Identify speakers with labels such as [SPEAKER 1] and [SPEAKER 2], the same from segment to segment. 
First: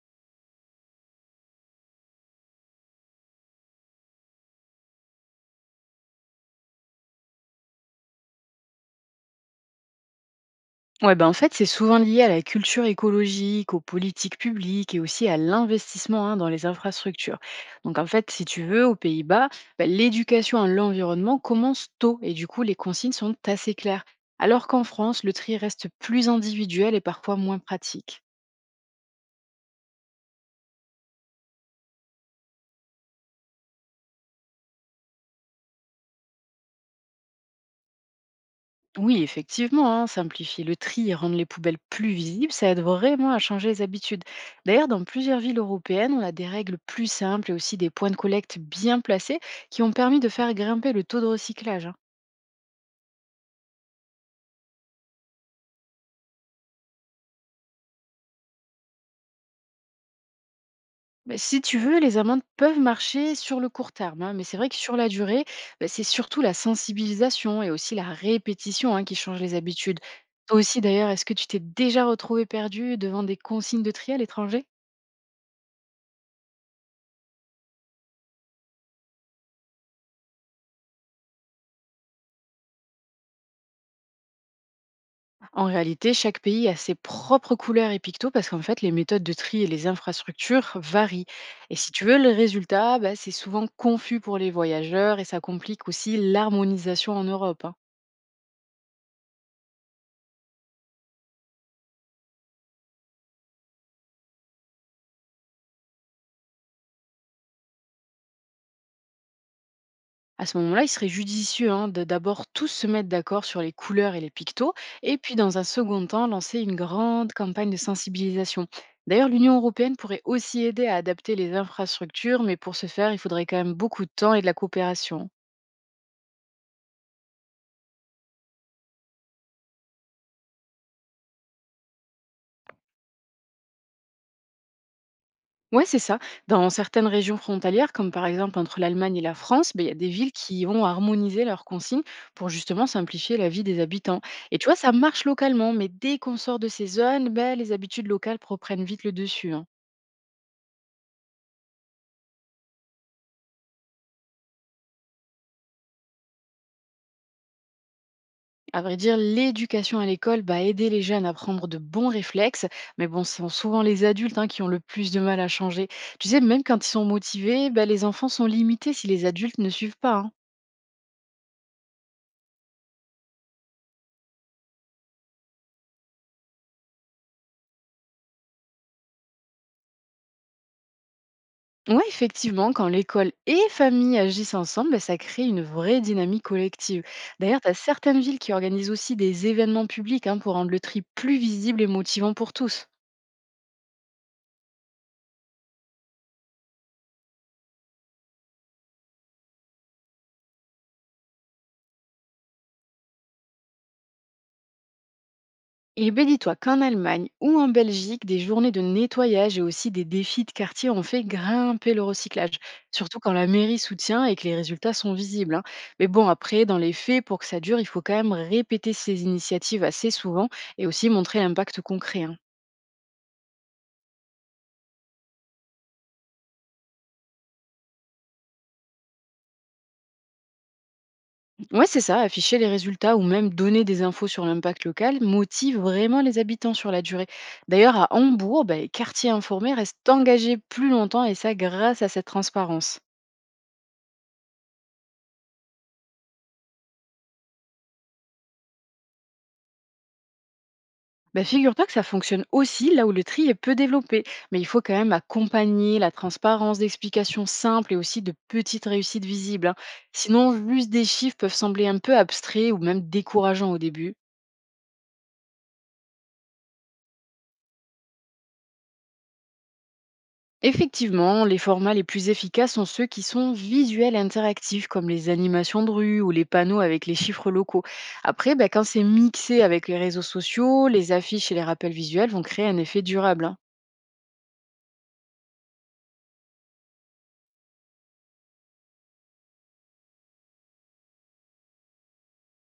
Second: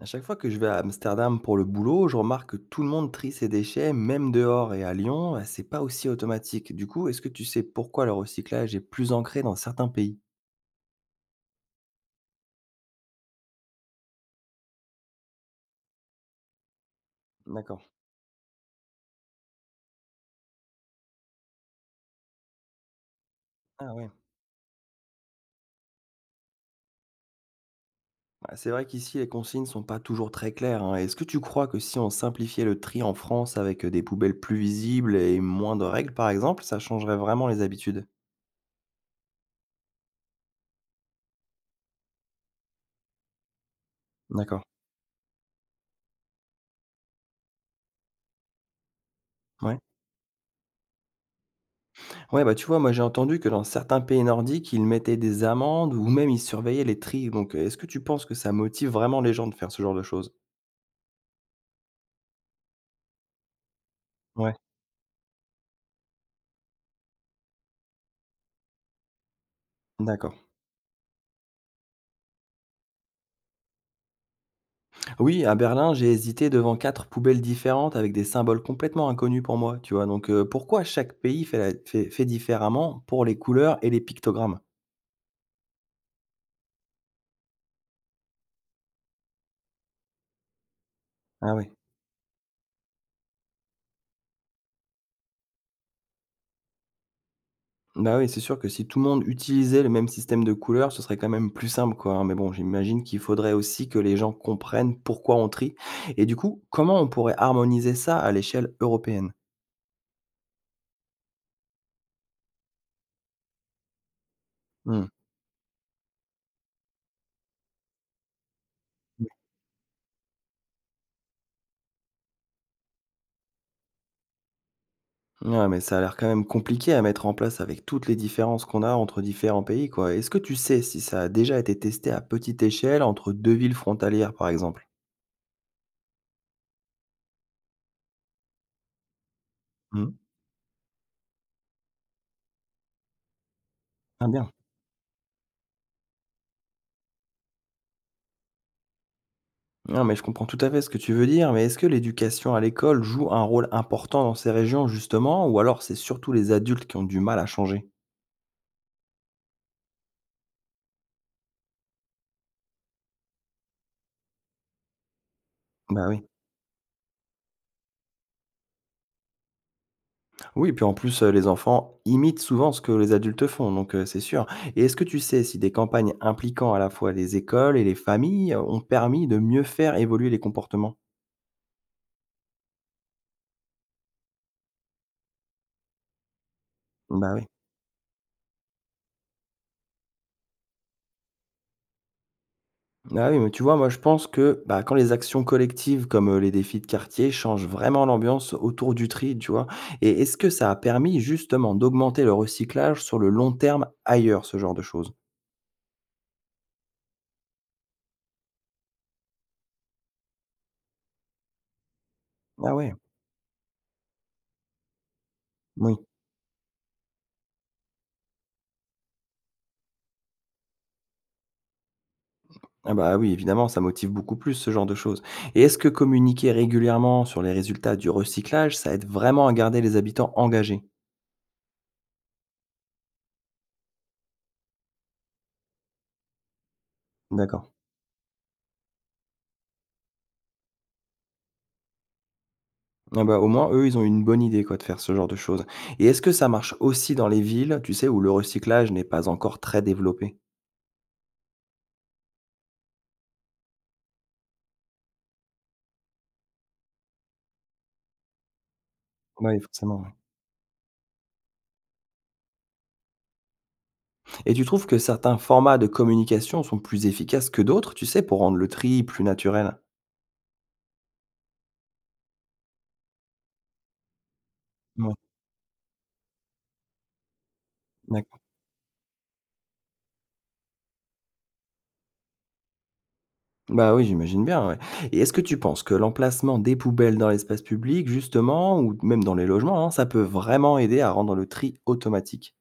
[SPEAKER 1] À chaque fois que je vais à Amsterdam pour le boulot, je remarque que tout le monde trie ses déchets, même dehors et à Lyon, c'est pas aussi automatique. Du coup, est-ce que tu sais pourquoi le recyclage est plus ancré dans certains pays?
[SPEAKER 2] Ouais, ben en fait, c'est souvent lié à la culture écologique, aux politiques publiques et aussi à l'investissement, hein, dans les infrastructures.
[SPEAKER 1] D'accord.
[SPEAKER 2] Donc en fait, si tu veux, aux Pays-Bas, ben, l'éducation à l'environnement commence tôt et du coup, les consignes sont assez
[SPEAKER 1] Ah
[SPEAKER 2] claires.
[SPEAKER 1] ouais.
[SPEAKER 2] Alors qu'en France, le tri reste plus individuel et parfois moins pratique.
[SPEAKER 1] Ah, c'est vrai qu'ici, les consignes sont pas toujours très claires, hein. Est-ce que tu crois que si on simplifiait le tri en France avec des poubelles plus visibles et moins de règles, par exemple, ça changerait vraiment les habitudes?
[SPEAKER 2] Oui, effectivement, hein, simplifier le tri et rendre les poubelles plus visibles, ça aide vraiment à changer les habitudes.
[SPEAKER 1] D'accord.
[SPEAKER 2] D'ailleurs, dans plusieurs villes européennes, on a des règles plus simples et aussi des points de collecte bien placés
[SPEAKER 1] Ouais.
[SPEAKER 2] qui ont permis de faire grimper le taux de recyclage, hein.
[SPEAKER 1] Ouais, bah, tu vois, moi j'ai entendu que dans certains pays nordiques, ils mettaient des amendes ou même ils surveillaient les tri. Donc, est-ce que tu penses que ça motive vraiment les gens de faire ce genre de choses?
[SPEAKER 2] Mais si tu veux, les amendes peuvent marcher sur le court terme, hein, mais
[SPEAKER 1] Ouais,
[SPEAKER 2] c'est vrai que sur la durée, bah, c'est surtout la sensibilisation et aussi la répétition, hein, qui changent les habitudes.
[SPEAKER 1] d'accord.
[SPEAKER 2] Toi aussi, d'ailleurs, est-ce que tu t'es déjà retrouvé perdu devant des consignes de tri à l'étranger?
[SPEAKER 1] Oui, à Berlin, j'ai hésité devant quatre poubelles différentes avec des symboles complètement inconnus pour moi, tu vois. Donc, pourquoi chaque pays fait différemment pour les couleurs et les pictogrammes?
[SPEAKER 2] En réalité, chaque pays a ses propres couleurs et pictos parce qu'en fait, les méthodes de tri et les infrastructures varient.
[SPEAKER 1] Ah oui.
[SPEAKER 2] Et si tu veux, le résultat, bah, c'est souvent confus pour les voyageurs et ça complique aussi l'harmonisation en Europe, hein.
[SPEAKER 1] Bah, oui, c'est sûr que si tout le monde utilisait le même système de couleurs, ce serait quand même plus simple, quoi, hein. Mais bon, j'imagine qu'il faudrait aussi que les gens comprennent pourquoi on trie. Et du coup, comment on pourrait harmoniser ça à l'échelle européenne?
[SPEAKER 2] À ce moment-là, il serait judicieux, hein, de d'abord tous se mettre d'accord sur les couleurs et les pictos,
[SPEAKER 1] Mmh.
[SPEAKER 2] et puis dans un second temps, lancer une grande campagne de sensibilisation. D'ailleurs, l'Union européenne pourrait aussi aider à adapter les infrastructures, mais pour ce faire, il faudrait quand même beaucoup de temps et de la coopération.
[SPEAKER 1] Ouais, mais ça a l'air quand même compliqué à mettre en place avec toutes les différences qu'on a entre différents pays, quoi. Est-ce que tu sais si ça a déjà été testé à petite échelle entre deux villes frontalières, par exemple?
[SPEAKER 2] Ouais, c'est ça. Dans certaines régions frontalières, comme par exemple entre l'Allemagne et la France, ben, il y a des
[SPEAKER 1] Mmh.
[SPEAKER 2] villes qui ont harmonisé leurs consignes pour justement simplifier la vie des habitants.
[SPEAKER 1] Ah bien.
[SPEAKER 2] Et tu vois, ça marche localement, mais dès qu'on sort de ces zones, ben, les habitudes locales reprennent vite le dessus, hein.
[SPEAKER 1] Non, mais je comprends tout à fait ce que tu veux dire, mais est-ce que l'éducation à l'école joue un rôle important dans ces régions justement, ou alors c'est surtout les adultes qui ont du mal à changer?
[SPEAKER 2] À vrai dire, l'éducation à l'école va aider les jeunes à prendre de bons réflexes, mais bon, ce sont souvent les adultes, hein, qui ont le plus de mal à changer.
[SPEAKER 1] Bah oui.
[SPEAKER 2] Tu sais, même quand ils sont motivés, ben, les enfants sont limités si les adultes ne suivent pas, hein.
[SPEAKER 1] Oui, puis en plus, les enfants imitent souvent ce que les adultes font, donc c'est sûr. Et est-ce que tu sais si des campagnes impliquant à la fois les écoles et les familles ont permis de mieux faire évoluer les comportements?
[SPEAKER 2] Oui, effectivement, quand l'école et famille agissent ensemble, bah, ça crée une vraie dynamique collective.
[SPEAKER 1] Bah oui.
[SPEAKER 2] D'ailleurs, tu as certaines villes qui organisent aussi des événements publics, hein, pour rendre le tri plus visible et motivant pour tous.
[SPEAKER 1] Ah oui, mais tu vois, moi je pense que bah, quand les actions collectives comme les défis de quartier changent vraiment l'ambiance autour du tri, tu vois, et est-ce que ça a permis justement d'augmenter le recyclage sur le long terme ailleurs, ce genre de choses?
[SPEAKER 2] Et ben dis-toi qu'en Allemagne ou en Belgique, des journées de nettoyage et aussi des défis de quartier ont fait grimper le recyclage,
[SPEAKER 1] Ah ouais,
[SPEAKER 2] surtout quand la mairie soutient et que les résultats sont visibles, hein.
[SPEAKER 1] oui.
[SPEAKER 2] Mais bon, après, dans les faits, pour que ça dure, il faut quand même répéter ces initiatives assez souvent et aussi montrer l'impact concret, hein.
[SPEAKER 1] Ah bah oui, évidemment, ça motive beaucoup plus ce genre de choses. Et est-ce que communiquer régulièrement sur les résultats du recyclage, ça aide vraiment à garder les habitants engagés?
[SPEAKER 2] Ouais, c'est ça, afficher les résultats ou même donner des infos sur l'impact local motive vraiment les habitants sur la durée.
[SPEAKER 1] D'accord.
[SPEAKER 2] D'ailleurs, à Hambourg, bah, les quartiers informés restent engagés plus longtemps et ça grâce à cette transparence.
[SPEAKER 1] Ah bah, au moins, eux, ils ont une bonne idée quoi, de faire ce genre de choses. Et est-ce que ça marche aussi dans les villes, tu sais, où le recyclage n'est pas encore très développé?
[SPEAKER 2] Bah, figure-toi que ça fonctionne aussi là où le tri est peu développé, mais il faut quand même accompagner la transparence d'explications simples et aussi de petites réussites
[SPEAKER 1] Bah oui,
[SPEAKER 2] visibles, hein.
[SPEAKER 1] forcément, ouais.
[SPEAKER 2] Sinon, juste des chiffres peuvent sembler un peu abstraits ou même décourageants au début.
[SPEAKER 1] Et tu trouves que certains formats de communication sont plus efficaces que d'autres, tu sais, pour rendre le tri plus naturel?
[SPEAKER 2] Effectivement, les formats les plus efficaces sont ceux qui sont visuels et interactifs, comme
[SPEAKER 1] Mouais,
[SPEAKER 2] les animations de rue ou les panneaux avec les chiffres locaux.
[SPEAKER 1] d'accord.
[SPEAKER 2] Après, bah, quand c'est mixé avec les réseaux sociaux, les affiches et les rappels visuels vont créer un effet durable, hein.
[SPEAKER 1] Bah oui, j'imagine bien, ouais. Et est-ce que tu penses que l'emplacement des poubelles dans l'espace public, justement, ou même dans les logements, hein, ça peut vraiment aider à rendre le tri automatique?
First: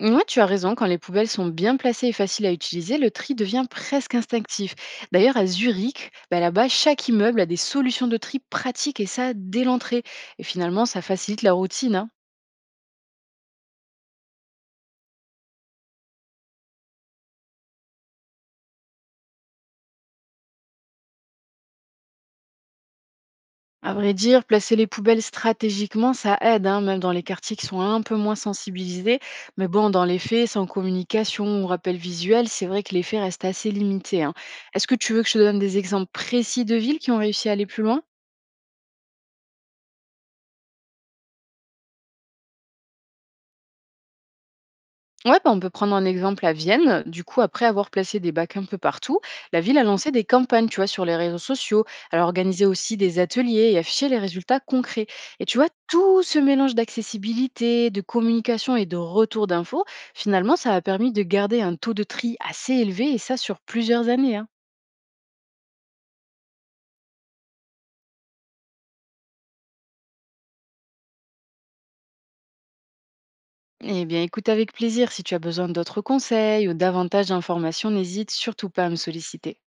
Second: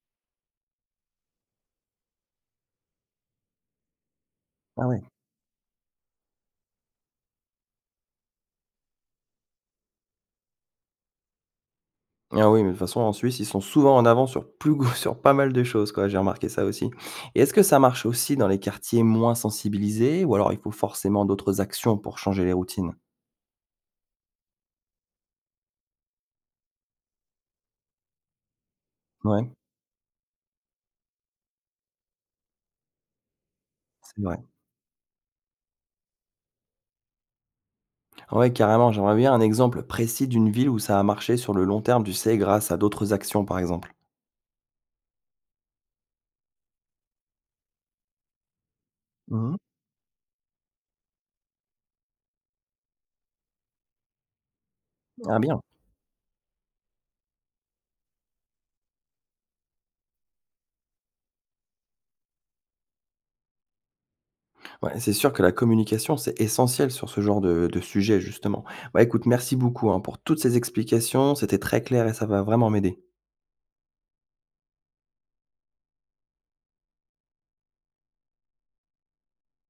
[SPEAKER 2] Ouais, tu as raison, quand les poubelles sont bien placées et faciles à utiliser, le tri devient presque instinctif.
[SPEAKER 1] Ah ouais.
[SPEAKER 2] D'ailleurs, à Zurich, bah, là-bas, chaque immeuble a des solutions de tri pratiques et ça dès l'entrée. Et finalement, ça facilite la routine, hein.
[SPEAKER 1] Ah oui, mais de toute façon, en Suisse, ils sont souvent en avance sur plus sur pas mal de choses, quoi, j'ai remarqué ça aussi. Et est-ce que ça marche aussi dans les quartiers moins sensibilisés, ou alors il faut forcément d'autres actions pour changer les routines?
[SPEAKER 2] À vrai dire, placer les poubelles stratégiquement, ça aide, hein, même dans les quartiers qui sont un peu moins sensibilisés.
[SPEAKER 1] Ouais,
[SPEAKER 2] Mais bon, dans les faits, sans communication ou rappel visuel, c'est vrai que l'effet reste assez
[SPEAKER 1] c'est
[SPEAKER 2] limité, hein.
[SPEAKER 1] vrai.
[SPEAKER 2] Est-ce que tu veux que je te donne des exemples précis de villes qui ont réussi à aller plus loin?
[SPEAKER 1] Ouais, carrément, j'aimerais bien un exemple précis d'une ville où ça a marché sur le long terme, tu sais, grâce à d'autres actions, par exemple.
[SPEAKER 2] Ouais, bah, on peut prendre un exemple à Vienne. Du coup, après avoir placé des bacs un peu partout,
[SPEAKER 1] Mhm.
[SPEAKER 2] la ville a lancé des campagnes, tu vois, sur les réseaux sociaux. Elle a organisé aussi des ateliers et affiché les résultats concrets.
[SPEAKER 1] Ah
[SPEAKER 2] Et tu
[SPEAKER 1] bien.
[SPEAKER 2] vois, tout ce mélange d'accessibilité, de communication et de retour d'infos, finalement, ça a permis de garder un taux de tri assez élevé et ça sur plusieurs années, hein.
[SPEAKER 1] Ouais, c'est sûr que la communication, c'est essentiel sur ce genre de sujet, justement. Bah écoute, merci beaucoup hein, pour toutes ces explications, c'était très clair et ça va vraiment m'aider.
[SPEAKER 2] Eh bien, écoute avec plaisir. Si tu as besoin d'autres conseils ou davantage d'informations, n'hésite surtout pas à me solliciter.